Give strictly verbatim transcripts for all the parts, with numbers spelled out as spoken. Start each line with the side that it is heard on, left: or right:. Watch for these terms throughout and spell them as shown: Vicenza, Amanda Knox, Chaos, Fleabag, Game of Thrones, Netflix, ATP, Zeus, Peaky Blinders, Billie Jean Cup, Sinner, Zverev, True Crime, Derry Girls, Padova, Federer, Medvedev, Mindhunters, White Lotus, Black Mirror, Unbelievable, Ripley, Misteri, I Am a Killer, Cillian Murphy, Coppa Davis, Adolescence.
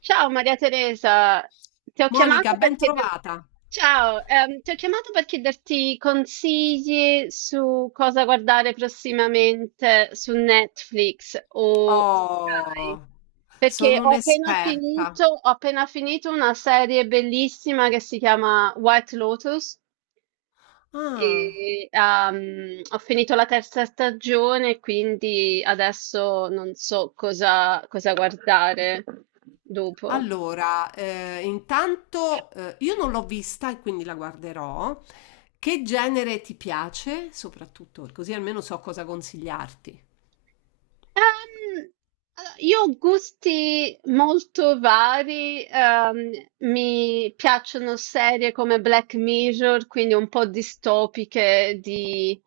right: Ciao Maria Teresa. Ti ho chiamato
left: Monica,
right: per
left: ben
right: chieder-
left: trovata.
right: Ciao, ehm, ti ho chiamato per chiederti consigli su cosa guardare prossimamente su Netflix o Sky,
left: Oh,
right: perché
left: sono
right: ho appena
left: un'esperta.
right: finito, ho appena finito una serie bellissima che si chiama White Lotus
left: Ah,
right: e ehm, ho finito la terza stagione, quindi adesso non so cosa cosa guardare dopo.
left: allora, eh, intanto eh, io non l'ho vista e quindi la guarderò. Che genere ti piace, soprattutto, così almeno so cosa consigliarti.
right: Ehm, allora, io ho gusti molto vari. Ehm, mi piacciono serie come Black Mirror, quindi un po' distopiche di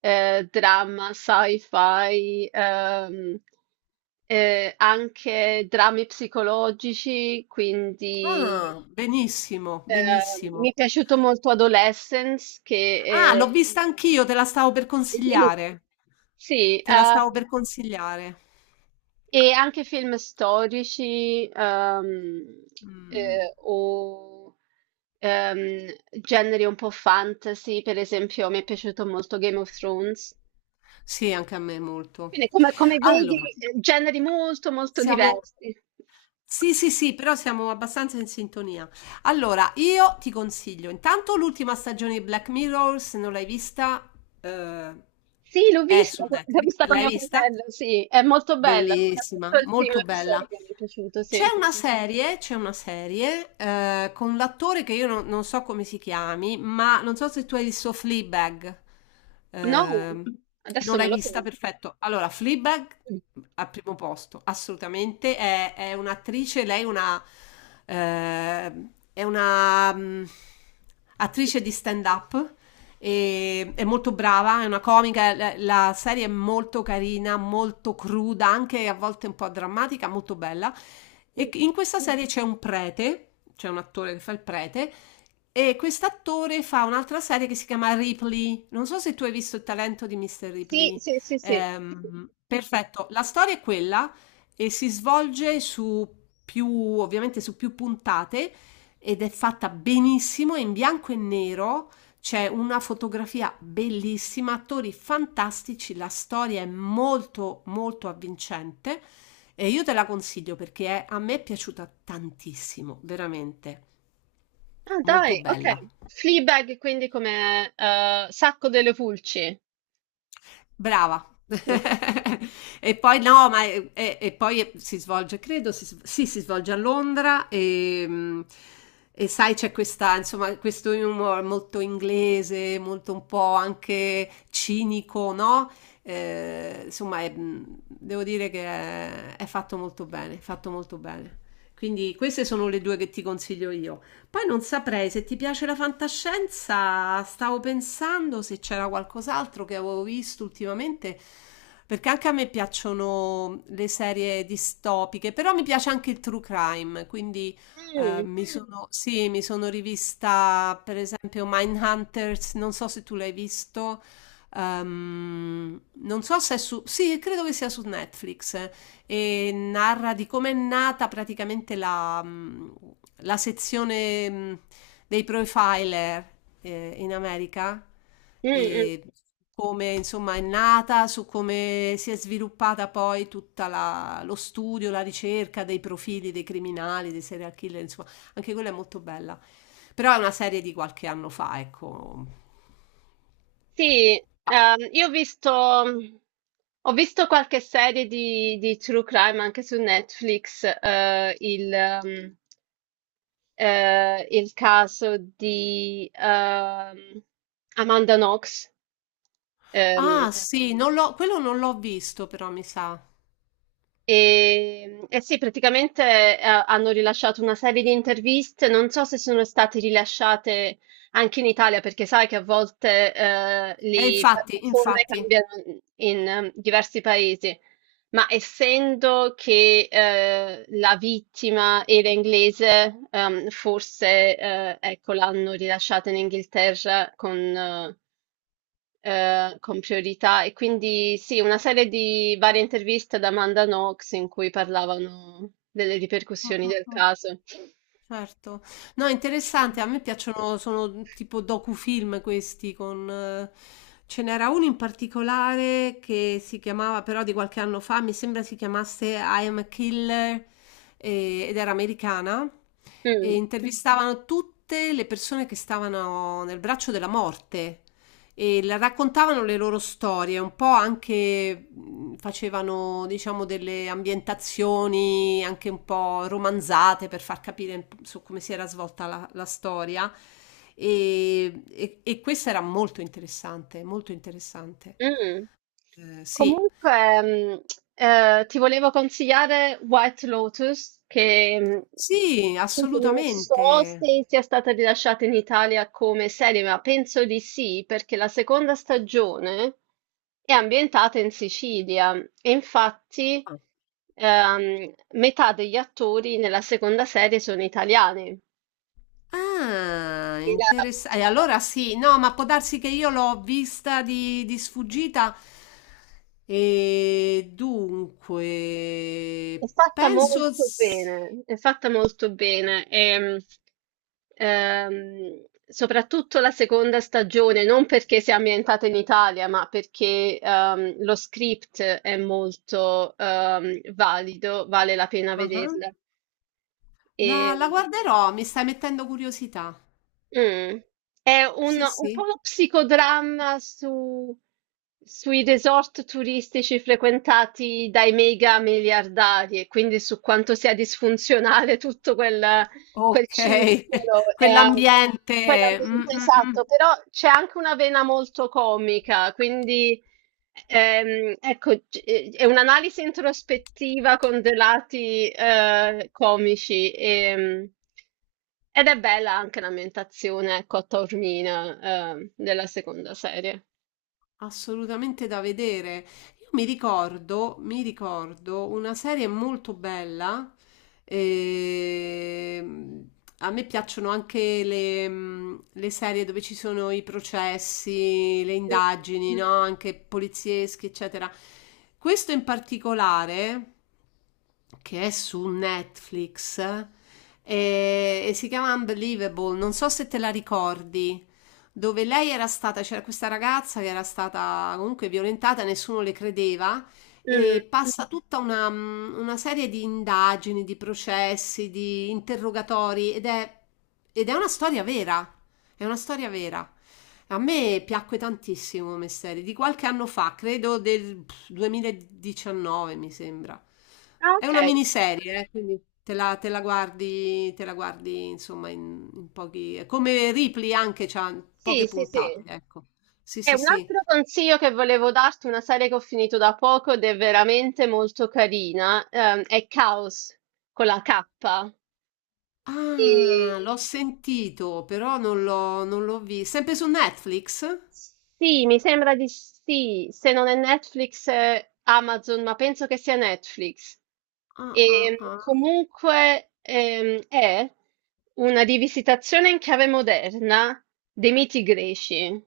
right: eh, dramma, sci-fi, ehm, eh, anche drammi psicologici. Quindi
left: Ah, benissimo,
right: ehm, mi è
left: benissimo.
right: piaciuto molto Adolescence, che
left: Ah, l'ho
right: è...
left: vista anch'io, te la stavo per consigliare.
right: Sì.
left: Te la stavo
right: ehm,
left: per consigliare.
right: E anche film storici, ehm,
left: Mm.
right: eh, o ehm, generi un po' fantasy, per esempio, mi è piaciuto molto Game of Thrones.
left: Sì, anche a me molto.
right: Quindi, come, come vedi,
left: Allora.
right: eh, generi molto, molto
left: Siamo
right: diversi.
left: sì, sì, sì, però siamo abbastanza in sintonia. Allora, io ti consiglio, intanto l'ultima stagione di Black Mirror, se non l'hai vista, eh,
right: Sì, l'ho
left: è
right: vista,
left: su
right: co- l'ho
left: Netflix.
right: vista con
left: L'hai
right: mio
left: vista?
right: fratello, sì, è molto bella,
left: Bellissima,
right: soprattutto il primo
left: molto bella.
right: episodio mi è piaciuto,
left: C'è
right: sì.
left: una serie, c'è una serie eh, con l'attore che io non, non so come si chiami, ma non so se tu hai visto Fleabag.
right: No,
left: Ehm, non
right: adesso me
left: l'hai
right: lo
left: vista?
right: sento.
left: Perfetto. Allora, Fleabag al primo posto, assolutamente. È, è un'attrice, lei è una, eh, è una mm, attrice di stand-up e- è molto brava, è una comica, la, la serie è molto carina, molto cruda, anche a volte un po' drammatica, molto bella. E in questa serie c'è un prete, c'è un attore che fa il prete, e quest'attore fa un'altra serie che si chiama Ripley. Non so se tu hai visto il talento di mister
right: Sì,
left: Ripley.
right: sì, sì, sì.
left: Ehm, perfetto, la storia è quella e si svolge su più, ovviamente su più puntate ed è fatta benissimo, è in bianco e nero, c'è una fotografia bellissima, attori fantastici, la storia è molto molto avvincente e io te la consiglio perché è- a me è piaciuta tantissimo, veramente
right: Ah
left: molto
right: dai, ok.
left: bella.
right: Fleabag quindi come, eh, Sacco delle Pulci.
left: Brava.
right: Mm.
left: E poi no, ma e, e- e poi eh, si svolge, credo, si, s- sì, si svolge a Londra e, mm, e sai c'è questa, insomma, questo humor molto inglese, molto un po' anche cinico, no? Eh, insomma, è, mm, devo dire che è, è fatto molto bene, fatto molto bene. Quindi queste sono le due che ti consiglio io. Poi non saprei se ti piace la fantascienza, stavo pensando se c'era qualcos'altro che avevo visto ultimamente, perché anche a me piacciono le serie distopiche, però mi piace anche il true crime, quindi eh,
right: Mm,
left: mi Mm. sono, sì, mi sono rivista per esempio Mindhunters, non so se tu l'hai visto, ehm, non so se è su, sì, credo che sia su Netflix e narra di come è nata praticamente la, mh, la sezione mh, dei profiler eh, in America
right: mm, mm.
left: e come insomma è nata, su come si è sviluppata poi tutta la- lo studio, la ricerca dei profili dei criminali, dei serial killer, insomma, anche quella è molto bella. Però è una serie di qualche anno fa, ecco.
right: Sì, ehm, io ho visto, ho visto qualche serie di, di True Crime anche su Netflix, eh, il, ehm, eh, il caso di ehm, Amanda Knox. Ehm,
left: Ah, sì, non l'ho- quello non l'ho visto, però mi sa.
right: E, eh sì, praticamente eh, hanno rilasciato una serie di interviste, non so se sono state rilasciate anche in Italia, perché sai che a volte eh,
left: E
right: le
left: infatti,
right: piattaforme
left: infatti,
right: cambiano in eh, diversi paesi, ma essendo che eh, la vittima era inglese, ehm, forse eh, ecco, l'hanno rilasciata in Inghilterra con, eh, eh, con priorità. E quindi sì, una serie di varie interviste ad Amanda Knox in cui parlavano delle ripercussioni del caso.
left: certo. No, è interessante, a me piacciono, sono tipo docufilm questi con... eh, ce n'era uno in particolare che si chiamava, però di qualche anno fa, mi sembra si chiamasse I Am a Killer, eh, ed era americana e
right: Mm.
left: intervistavano tutte le persone che stavano nel braccio della morte. E la- raccontavano le loro storie, un po' anche mh, facevano, diciamo, delle ambientazioni anche un po' romanzate per far capire un po' su come si era svolta la, la storia. E, e- e questo era molto interessante, molto interessante.
right: Mm.
left: Eh, sì,
right: Comunque, mm, eh, ti volevo consigliare White Lotus, che mm,
left: sì,
right: appunto non so
left: assolutamente.
right: se sia stata rilasciata in Italia come serie, ma penso di sì, perché la seconda stagione è ambientata in Sicilia e infatti ehm, metà degli attori nella seconda serie sono italiani.
left: Ah,
right: Era
left: interessante. Allora sì, no, ma può darsi che io l'ho vista di, di sfuggita. E dunque,
right: È fatta
left: penso
right: molto
left: sì.
right: bene, è fatta molto bene. E, ehm, soprattutto la seconda stagione, non perché sia ambientata in Italia, ma perché ehm, lo script è molto ehm, valido, vale la pena
left: Ah,
right: vederla. E,
left: la, la guarderò, mi stai mettendo curiosità.
right: Mh. È un
left: Sì,
right: un po'
left: sì.
right: uno psicodramma su sui resort turistici frequentati dai mega miliardari e quindi su quanto sia disfunzionale tutto quel quel
left: Ok,
right: circolo, ehm,
left: quell'ambiente. Mm,
right: quell'ambiente
left: mm,
right: esatto,
left: mm.
right: però c'è anche una vena molto comica. Quindi Ehm, ecco, c- eh, è un'analisi introspettiva con dei lati eh, comici, ehm, ed è bella anche l'ambientazione, ecco, a Taormina, ehm, della seconda serie.
left: Assolutamente da vedere. Io mi ricordo, mi ricordo una serie molto bella. ehm, a me piacciono anche le, mm, le serie dove ci sono i processi, le
right: Mm,
left: indagini, no? Anche polizieschi, eccetera. Questo in particolare, che è su Netflix, eh, e si chiama Unbelievable. Non so se te la ricordi, dove lei era stata, c'era questa ragazza che era stata comunque violentata, nessuno le credeva,
right: mm.
left: e passa tutta una, mm, una serie di indagini, di processi, di interrogatori ed è, ed è una storia vera. È una storia vera. A me piacque tantissimo Misteri, di qualche anno fa, credo del pff, duemiladiciannove, mi sembra.
right: Ah,
left: È una
right: ok,
left: miniserie, eh, quindi te la, te la guardi, te la guardi, insomma, in, in pochi... è come Ripley anche, c'ha
right: sì,
left: poche
right: sì, sì.
left: puntate, ecco. Sì,
right: E
left: sì,
right: un
left: sì.
right: altro consiglio che volevo darti, una serie che ho finito da poco ed è veramente molto carina, ehm, è Chaos con la K. E-
left: Ah, l'ho sentito, però non l'ho, non l'ho visto. Sempre su Netflix?
right: Sì, mi sembra di sì, se non è Netflix, è Amazon, ma penso che sia Netflix.
left: Ah, ah,
right: E
left: ah.
right: comunque ehm, è una rivisitazione in chiave moderna dei miti greci.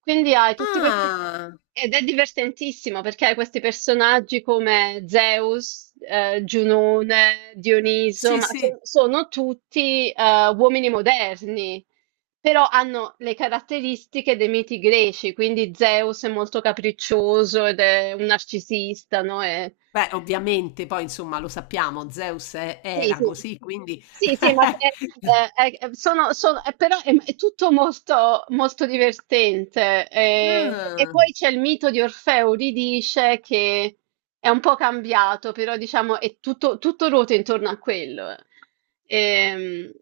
right: Quindi hai tutti questi...
left: Ah,
right: Ed è divertentissimo perché hai questi personaggi come Zeus, eh, Giunone, Dioniso,
left: sì,
right: ma
left: sì.
right: so- sono tutti eh, uomini moderni. Però hanno le caratteristiche dei miti greci, quindi Zeus è molto capriccioso ed è un narcisista, no? E-
left: Beh, ovviamente poi insomma lo sappiamo, Zeus è
right: sì,
left: era
right: sì.
left: così, quindi
right: Sì, sì, ma se- eh, eh, eh, sono, sono- eh, però è, è tutto molto, molto divertente. Eh, e
left: Ah,
right: poi c'è il mito di Orfeo, Euridice, che è un po' cambiato, però diciamo è tutto, tutto ruota intorno a quello. eh. Ehm,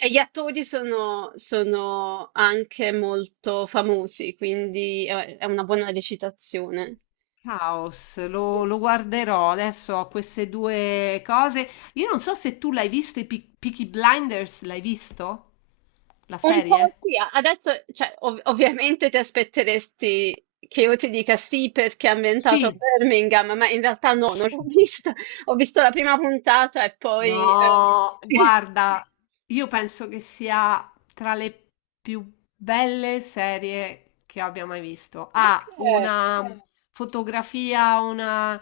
right: E, gli attori sono, sono anche molto famosi, quindi è è una buona recitazione.
left: Chaos, lo, lo guarderò. Adesso ho queste due cose. Io non so se tu l'hai visto, i Pe- Peaky Blinders, l'hai visto? La
right: Un po'
left: serie?
right: sì, a- adesso, cioè, ov- ovviamente ti aspetteresti che io ti dica sì perché è ambientato a
left: Sì,
right: Birmingham, ma in realtà no, non
left: sì.
right: l'ho vista. Ho visto la prima puntata e poi... eh,
left: No, guarda, io penso che sia tra le più belle serie che abbia mai visto.
right: Ok.
left: Ha una fotografia, una...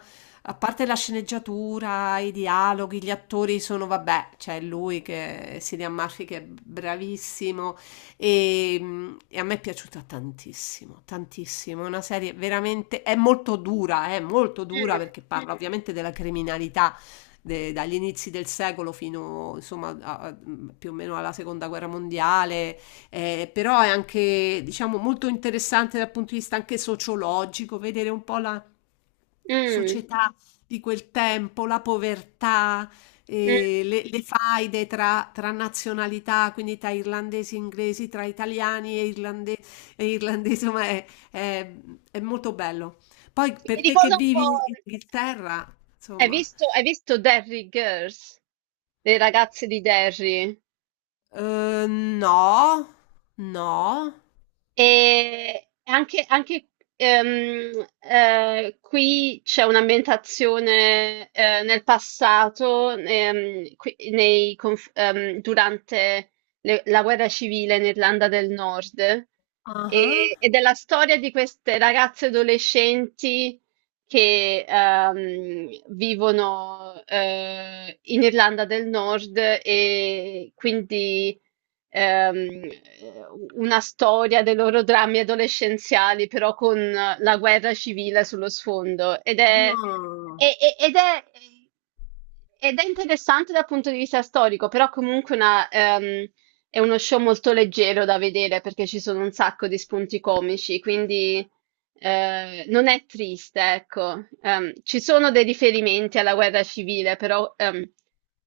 left: A parte la sceneggiatura, i dialoghi, gli attori sono, vabbè, c'è lui che Cillian Murphy che è bravissimo e, mm, e a me è piaciuta tantissimo, tantissimo. È una serie veramente, è molto dura, è molto dura
right: Mm,
left: perché parla ovviamente della criminalità de- dagli inizi del secolo fino insomma a- a- più o meno alla seconda guerra mondiale, eh, però è anche diciamo molto interessante dal punto di vista anche sociologico, vedere un po' la
right: mm,
left: società di quel tempo, la povertà,
right: mm.
left: eh, le, le faide tra, tra nazionalità, quindi tra irlandesi e inglesi, tra italiani e, irlande- e irlandesi, insomma è, è- è molto bello. Poi
right: Mi
left: per te che
right: ricorda un
left: vivi in
right: po'... eh,
left: Inghilterra,
right: Hai
left: insomma.
right: visto, hai visto Derry Girls? Le ragazze di Derry?
left: Uhm, no, no.
right: E anche, anche, ehm, eh, qui c'è un'ambientazione eh, nel passato, ehm, qui- nei conf- ehm, durante le- la guerra civile in Irlanda del Nord,
left: Ah-ah.
right: e, ed è la storia di queste ragazze adolescenti che ehm, vivono eh, in Irlanda del Nord e quindi ehm, una storia dei loro drammi adolescenziali, però con la guerra civile sullo sfondo. Ed è,
left: Ah.
right: e- e- ed è, ed è interessante dal punto di vista storico, però comunque una, ehm, è uno show molto leggero da vedere perché ci sono un sacco di spunti comici, quindi... Ehm, non è triste, ecco. Ehm, ci sono dei riferimenti alla guerra civile, però ehm,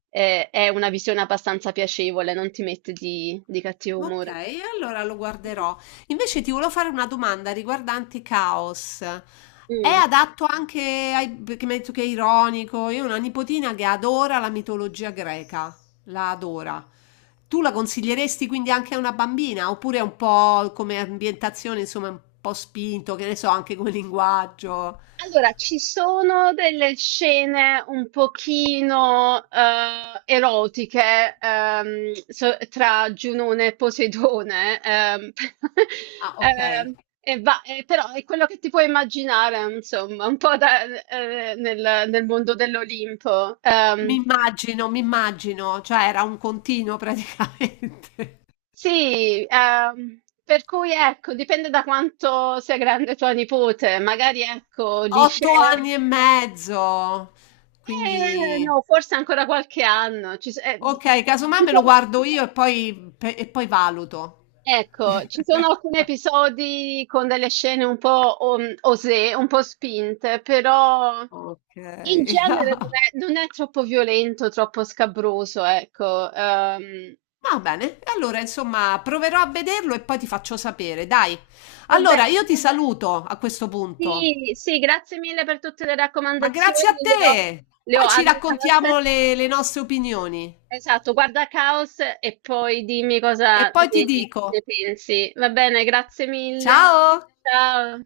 right: è, è una visione abbastanza piacevole, non ti mette di, di cattivo umore.
left: Okay, allora lo guarderò. Invece ti volevo fare una domanda riguardante Caos. È
right: Mm.
left: adatto anche ai perché mi hai detto che è ironico. Io ho una nipotina che adora la mitologia greca, la adora. Tu la consiglieresti quindi anche a una bambina? Oppure è un po' come ambientazione, insomma, un po' spinto, che ne so, anche come linguaggio?
right: Allora, ci sono delle scene un pochino eh, erotiche, ehm, so- tra Giunone e Poseidone, ehm,
left: Ah, ok.
right: ehm, e va- e però è quello che ti puoi immaginare, insomma, un po' da- eh, nel, nel mondo dell'Olimpo.
left: Mi
right: Ehm,
left: immagino, mi immagino, cioè era un continuo praticamente.
right: sì, ehm, per cui ecco, dipende da quanto sia grande tua nipote, magari ecco, li
left: Otto
right: scegli.
left: anni e mezzo,
right: Eh,
left: quindi
right: no, forse ancora qualche anno. Ci s eh,
left: ok, casomai
right: ci
left: me lo
right: sono,
left: guardo io e poi, pe- e poi valuto.
right: ecco, ci sono alcuni episodi con delle scene un po' om osé, un po' spinte, però
left: Ok,
right: in genere non è non è troppo violento, troppo scabroso, ecco. Ehm,
left: va bene. E allora, insomma, proverò a vederlo e poi ti faccio sapere, dai.
right: va
left: Allora,
right: bene.
left: io ti saluto a questo punto,
right: Sì, sì, grazie mille per tutte le
left: ma grazie a
right: raccomandazioni, le ho
left: te.
right: le ho
left: Poi ci
right: annotate.
left: raccontiamo le le nostre opinioni
right: Esatto, guarda Caos e poi dimmi
left: e
right: cosa
left: poi
right: ne,
left: ti
right: ne
left: dico.
right: pensi. Va bene, grazie mille.
left: Ciao!
right: Ciao.